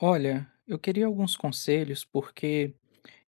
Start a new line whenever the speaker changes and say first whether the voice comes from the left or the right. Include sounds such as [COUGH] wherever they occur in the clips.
left: Olha, eu queria alguns conselhos porque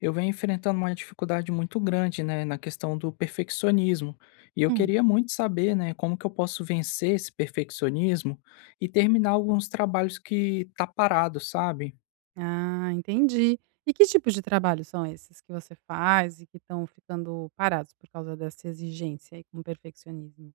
left: eu venho enfrentando uma dificuldade muito grande, né, na questão do perfeccionismo. E eu
right: Hum.
left: queria muito saber, né, como que eu posso vencer esse perfeccionismo e terminar alguns trabalhos que tá parado, sabe?
right: Ah, entendi. E que tipo de trabalho são esses que você faz e que estão ficando parados por causa dessa exigência aí com o perfeccionismo?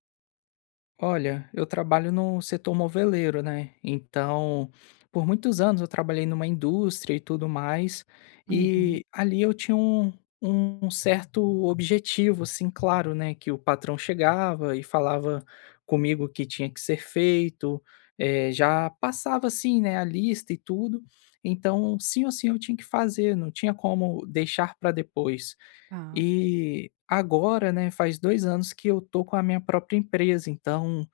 left: Olha, eu trabalho no setor moveleiro, né? Então, por muitos anos eu trabalhei numa indústria e tudo mais, e
right: Uhum.
left: ali eu tinha um certo objetivo, assim, claro, né? Que o patrão chegava e falava comigo o que tinha que ser feito, já passava, assim, né, a lista e tudo. Então, sim ou sim eu tinha que fazer, não tinha como deixar para depois.
right: Tá.
left: E agora, né, faz 2 anos que eu tô com a minha própria empresa, então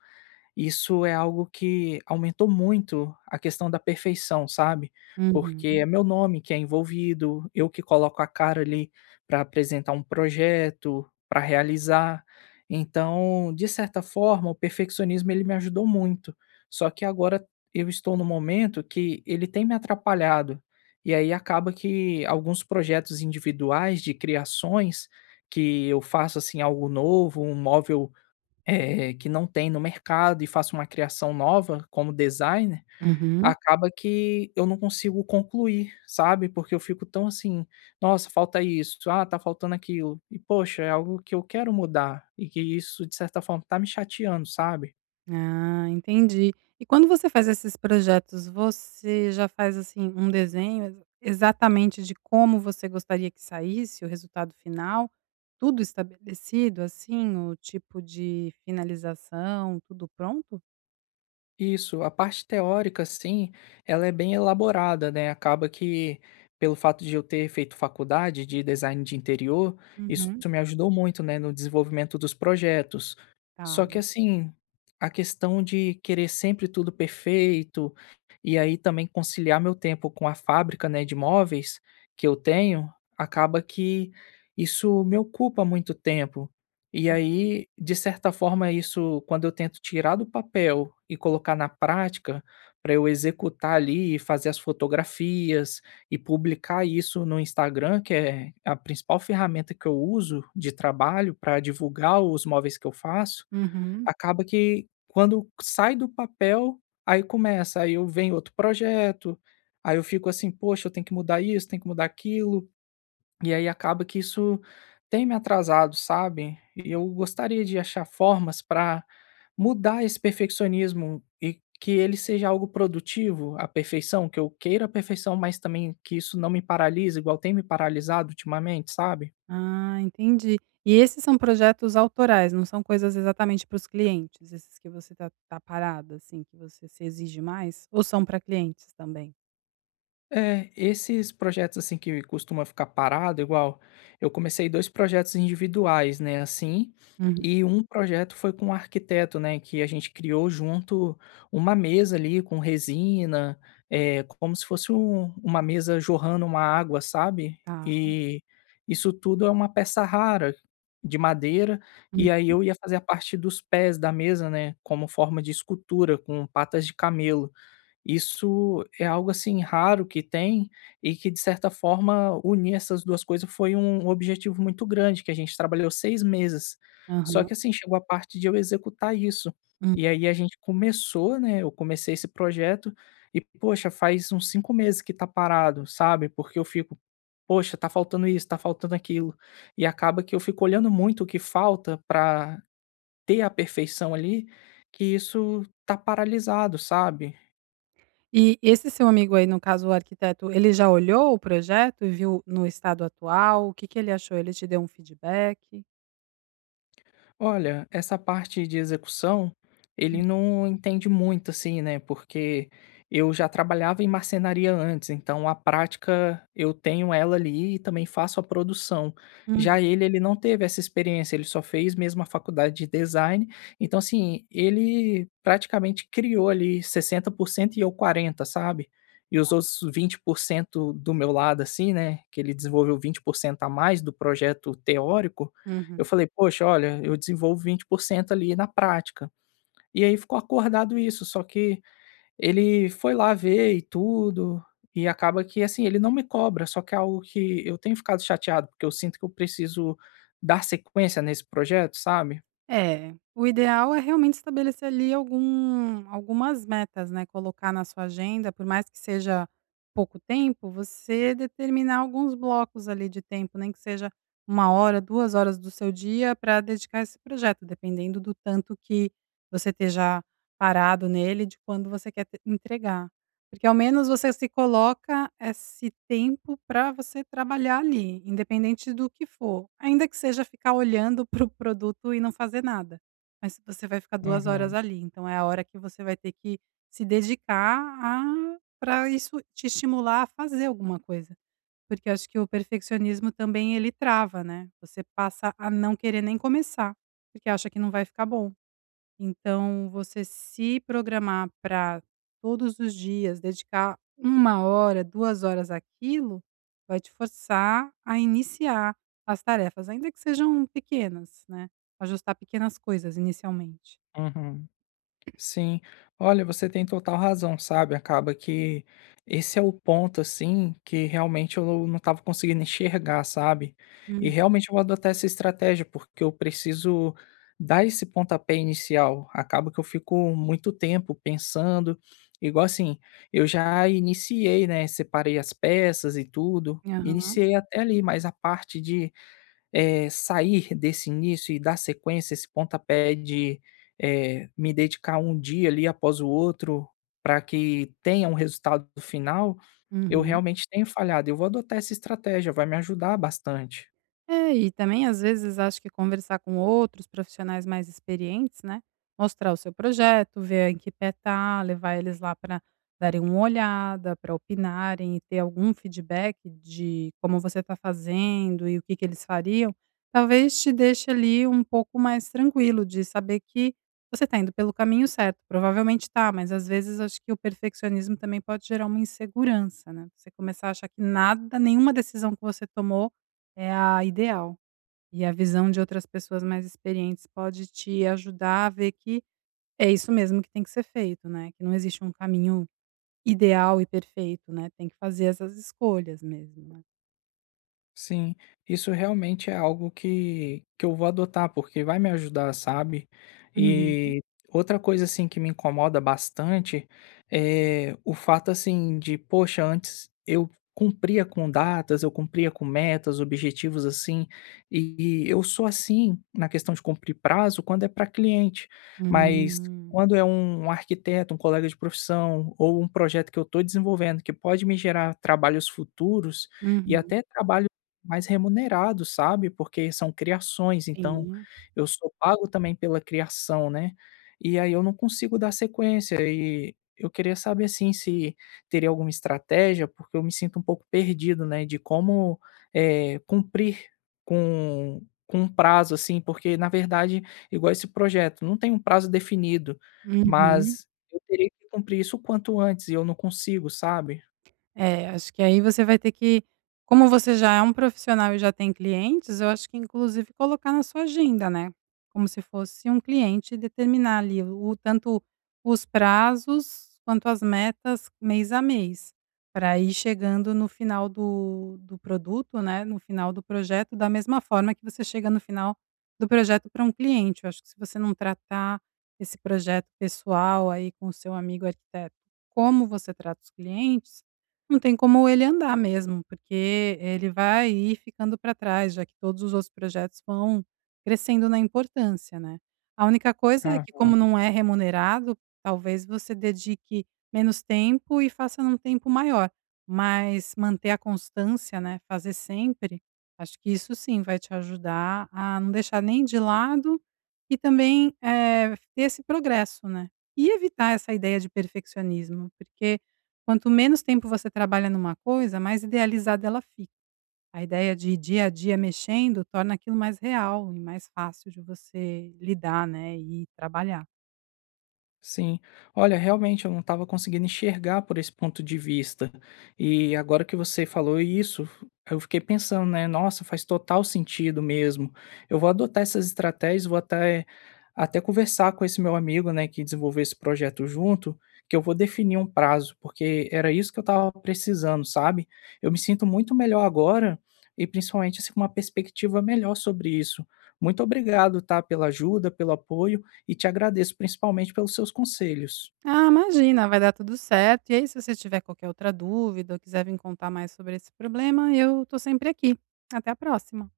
left: isso é algo que aumentou muito a questão da perfeição, sabe, porque
right: Uhum.
left: é meu nome que é envolvido, eu que coloco a cara ali para apresentar um projeto, para realizar. Então, de certa forma, o perfeccionismo ele me ajudou muito, só que agora eu estou no momento que ele tem me atrapalhado, e aí acaba que alguns projetos individuais de criações que eu faço, assim, algo novo, um móvel que não tem no mercado e faço uma criação nova como designer,
right: Uhum.
left: acaba que eu não consigo concluir, sabe, porque eu fico tão assim: "Nossa, falta isso. Ah, tá faltando aquilo". E, poxa, é algo que eu quero mudar e que isso, de certa forma, tá me chateando, sabe?
right: Ah, entendi. E quando você faz esses projetos, você já faz, assim, um desenho ex exatamente de como você gostaria que saísse o resultado final? Tudo estabelecido, assim, o tipo de finalização, tudo pronto?
left: Isso, a parte teórica, sim, ela é bem elaborada, né? Acaba que, pelo fato de eu ter feito faculdade de design de interior, isso
right: Uhum.
left: me ajudou muito, né, no desenvolvimento dos projetos. Só que,
right: Tá.
left: assim, a questão de querer sempre tudo perfeito, e aí também conciliar meu tempo com a fábrica, né, de móveis que eu tenho, acaba que isso me ocupa muito tempo. E aí, de certa forma, isso quando eu tento tirar do papel e colocar na prática, para eu executar ali e fazer as fotografias e publicar isso no Instagram, que é a principal ferramenta que eu uso de trabalho para divulgar os móveis que eu faço,
right: Uhum.
left: acaba que quando sai do papel, aí começa, aí eu venho outro projeto, aí eu fico assim: "Poxa, eu tenho que mudar isso, tenho que mudar aquilo". E aí acaba que isso tem me atrasado, sabe? E eu gostaria de achar formas para mudar esse perfeccionismo e que ele seja algo produtivo, a perfeição, que eu queira a perfeição, mas também que isso não me paralise, igual tem me paralisado ultimamente, sabe?
right: Ah, entendi. E esses são projetos autorais, não são coisas exatamente para os clientes, esses que você tá parada, assim, que você se exige mais? Ou são para clientes também?
left: É, esses projetos assim que costuma ficar parado, igual eu comecei 2 projetos individuais, né, assim,
right: Uhum,
left: e um projeto foi com um arquiteto, né, que a gente criou junto uma mesa ali com resina, é como se fosse uma mesa jorrando uma água, sabe.
right: tá.
left: E isso tudo é uma peça rara de madeira, e aí
right: Uhum,
left: eu ia fazer a parte dos pés da mesa, né, como forma de escultura com patas de camelo. Isso é algo, assim, raro que tem e que, de certa forma, unir essas 2 coisas foi um objetivo muito grande, que a gente trabalhou 6 meses. Só
right: aham,
left: que, assim, chegou a parte de eu executar isso.
right: hum.
left: E aí a gente começou, né, eu comecei esse projeto e, poxa, faz uns 5 meses que tá parado, sabe, porque eu fico: "Poxa, tá faltando isso, tá faltando aquilo". E acaba que eu fico olhando muito o que falta para ter a perfeição ali, que isso tá paralisado, sabe.
right: E esse seu amigo aí, no caso o arquiteto, ele já olhou o projeto e viu no estado atual? O que que ele achou? Ele te deu um feedback?
left: Olha, essa parte de execução, ele não entende muito assim, né? Porque eu já trabalhava em marcenaria antes, então a prática eu tenho ela ali e também faço a produção.
right: Hum,
left: Já ele, ele não teve essa experiência, ele só fez mesmo a faculdade de design. Então, assim, ele praticamente criou ali 60% e eu 40%, sabe? E os outros 20% do meu lado, assim, né? Que ele desenvolveu 20% a mais do projeto teórico
right: uhum.
left: eu falei: "Poxa, olha, eu desenvolvo 20% ali na prática". E aí ficou acordado isso, só que ele foi lá ver e tudo, e acaba que, assim, ele não me cobra, só que é algo que eu tenho ficado chateado, porque eu sinto que eu preciso dar sequência nesse projeto, sabe?
right: É, o ideal é realmente estabelecer ali algumas metas, né, colocar na sua agenda, por mais que seja pouco tempo, você determinar alguns blocos ali de tempo, nem que seja uma hora, 2 horas do seu dia para dedicar a esse projeto, dependendo do tanto que você esteja parado nele, de quando você quer te entregar. Porque ao menos você se coloca esse tempo para você trabalhar ali, independente do que for. Ainda que seja ficar olhando [LAUGHS] para o produto e não fazer nada, mas se você vai ficar duas horas
left: Uhum,
right: ali, então é a hora que você vai ter que se dedicar a para isso te estimular a fazer alguma coisa. Porque eu acho que o perfeccionismo também ele trava, né, você passa a não querer nem começar, porque acha que não vai ficar bom. Então, você se programar para todos os dias dedicar uma hora, 2 horas àquilo, vai te forçar a iniciar as tarefas, ainda que sejam pequenas, né, ajustar pequenas coisas inicialmente.
left: uhum. Sim, olha, você tem total razão, sabe? Acaba que esse é o ponto, assim, que realmente eu não estava conseguindo enxergar, sabe? E
right: Hum.
left: realmente eu vou adotar essa estratégia, porque eu preciso dar esse pontapé inicial. Acaba que eu fico muito tempo pensando, igual assim, eu já iniciei, né? Separei as peças e tudo,
right: Aham.
left: iniciei até ali, mas a parte de sair desse início e dar sequência, esse pontapé de, me dedicar um dia ali após o outro, para que tenha um resultado final, eu
right: Uhum.
left: realmente tenho falhado. Eu vou adotar essa estratégia, vai me ajudar bastante.
right: É, e também às vezes acho que conversar com outros profissionais mais experientes, né, mostrar o seu projeto, ver em que pé tá, levar eles lá para darem uma olhada, para opinarem e ter algum feedback de como você está fazendo e o que que eles fariam, talvez te deixe ali um pouco mais tranquilo de saber que você está indo pelo caminho certo. Provavelmente tá, mas às vezes acho que o perfeccionismo também pode gerar uma insegurança, né, você começar a achar que nada, nenhuma decisão que você tomou é a ideal. E a visão de outras pessoas mais experientes pode te ajudar a ver que é isso mesmo que tem que ser feito, né, que não existe um caminho ideal e perfeito, né, tem que fazer essas escolhas mesmo, né.
left: Sim, isso realmente é algo que eu vou adotar, porque vai me ajudar, sabe?
right: Uhum.
left: E outra coisa, assim, que me incomoda bastante é o fato, assim, de, poxa, antes eu cumpria com datas, eu cumpria com metas, objetivos, assim, e eu sou assim na questão de cumprir prazo quando é para cliente, mas
right: Hum.
left: quando é um arquiteto, um colega de profissão ou um projeto que eu estou desenvolvendo que pode me gerar trabalhos futuros e
right: Uhum,
left: até trabalhos mais remunerado, sabe, porque são criações, então
right: sim.
left: eu sou pago também pela criação, né, e aí eu não consigo dar sequência e eu queria saber, assim, se teria alguma estratégia, porque eu me sinto um pouco perdido, né, de como, cumprir com com um prazo, assim, porque na verdade, igual esse projeto, não tem um prazo definido,
right: Uhum.
left: mas eu teria que cumprir isso o quanto antes e eu não consigo, sabe?
right: É, acho que aí você vai ter que como você já é um profissional e já tem clientes, eu acho que inclusive colocar na sua agenda, né, como se fosse um cliente e determinar ali o tanto os prazos quanto as metas mês a mês, para ir chegando no final do produto, né, no final do projeto, da mesma forma que você chega no final do projeto para um cliente. Eu acho que se você não tratar esse projeto pessoal aí com o seu amigo arquiteto, como você trata os clientes não tem como ele andar mesmo, porque ele vai ir ficando para trás, já que todos os outros projetos vão crescendo na importância, né. A única coisa é que como não é remunerado, talvez você dedique menos tempo e faça num tempo maior, mas manter a constância, né, fazer sempre, acho que isso sim vai te ajudar a não deixar nem de lado e também, ter esse progresso, né. E evitar essa ideia de perfeccionismo, porque quanto menos tempo você trabalha numa coisa, mais idealizada ela fica. A ideia de dia a dia mexendo torna aquilo mais real e mais fácil de você lidar, né, e trabalhar.
left: Sim. Olha, realmente eu não estava conseguindo enxergar por esse ponto de vista. E agora que você falou isso, eu fiquei pensando, né? Nossa, faz total sentido mesmo. Eu vou adotar essas estratégias, vou até conversar com esse meu amigo, né, que desenvolveu esse projeto junto, que eu vou definir um prazo, porque era isso que eu estava precisando, sabe? Eu me sinto muito melhor agora e principalmente assim, com uma perspectiva melhor sobre isso. Muito obrigado, tá, pela ajuda, pelo apoio e te agradeço principalmente pelos seus conselhos.
right: Ah, imagina, vai dar tudo certo. E aí, se você tiver qualquer outra dúvida ou quiser vim contar mais sobre esse problema, eu tô sempre aqui. Até a próxima.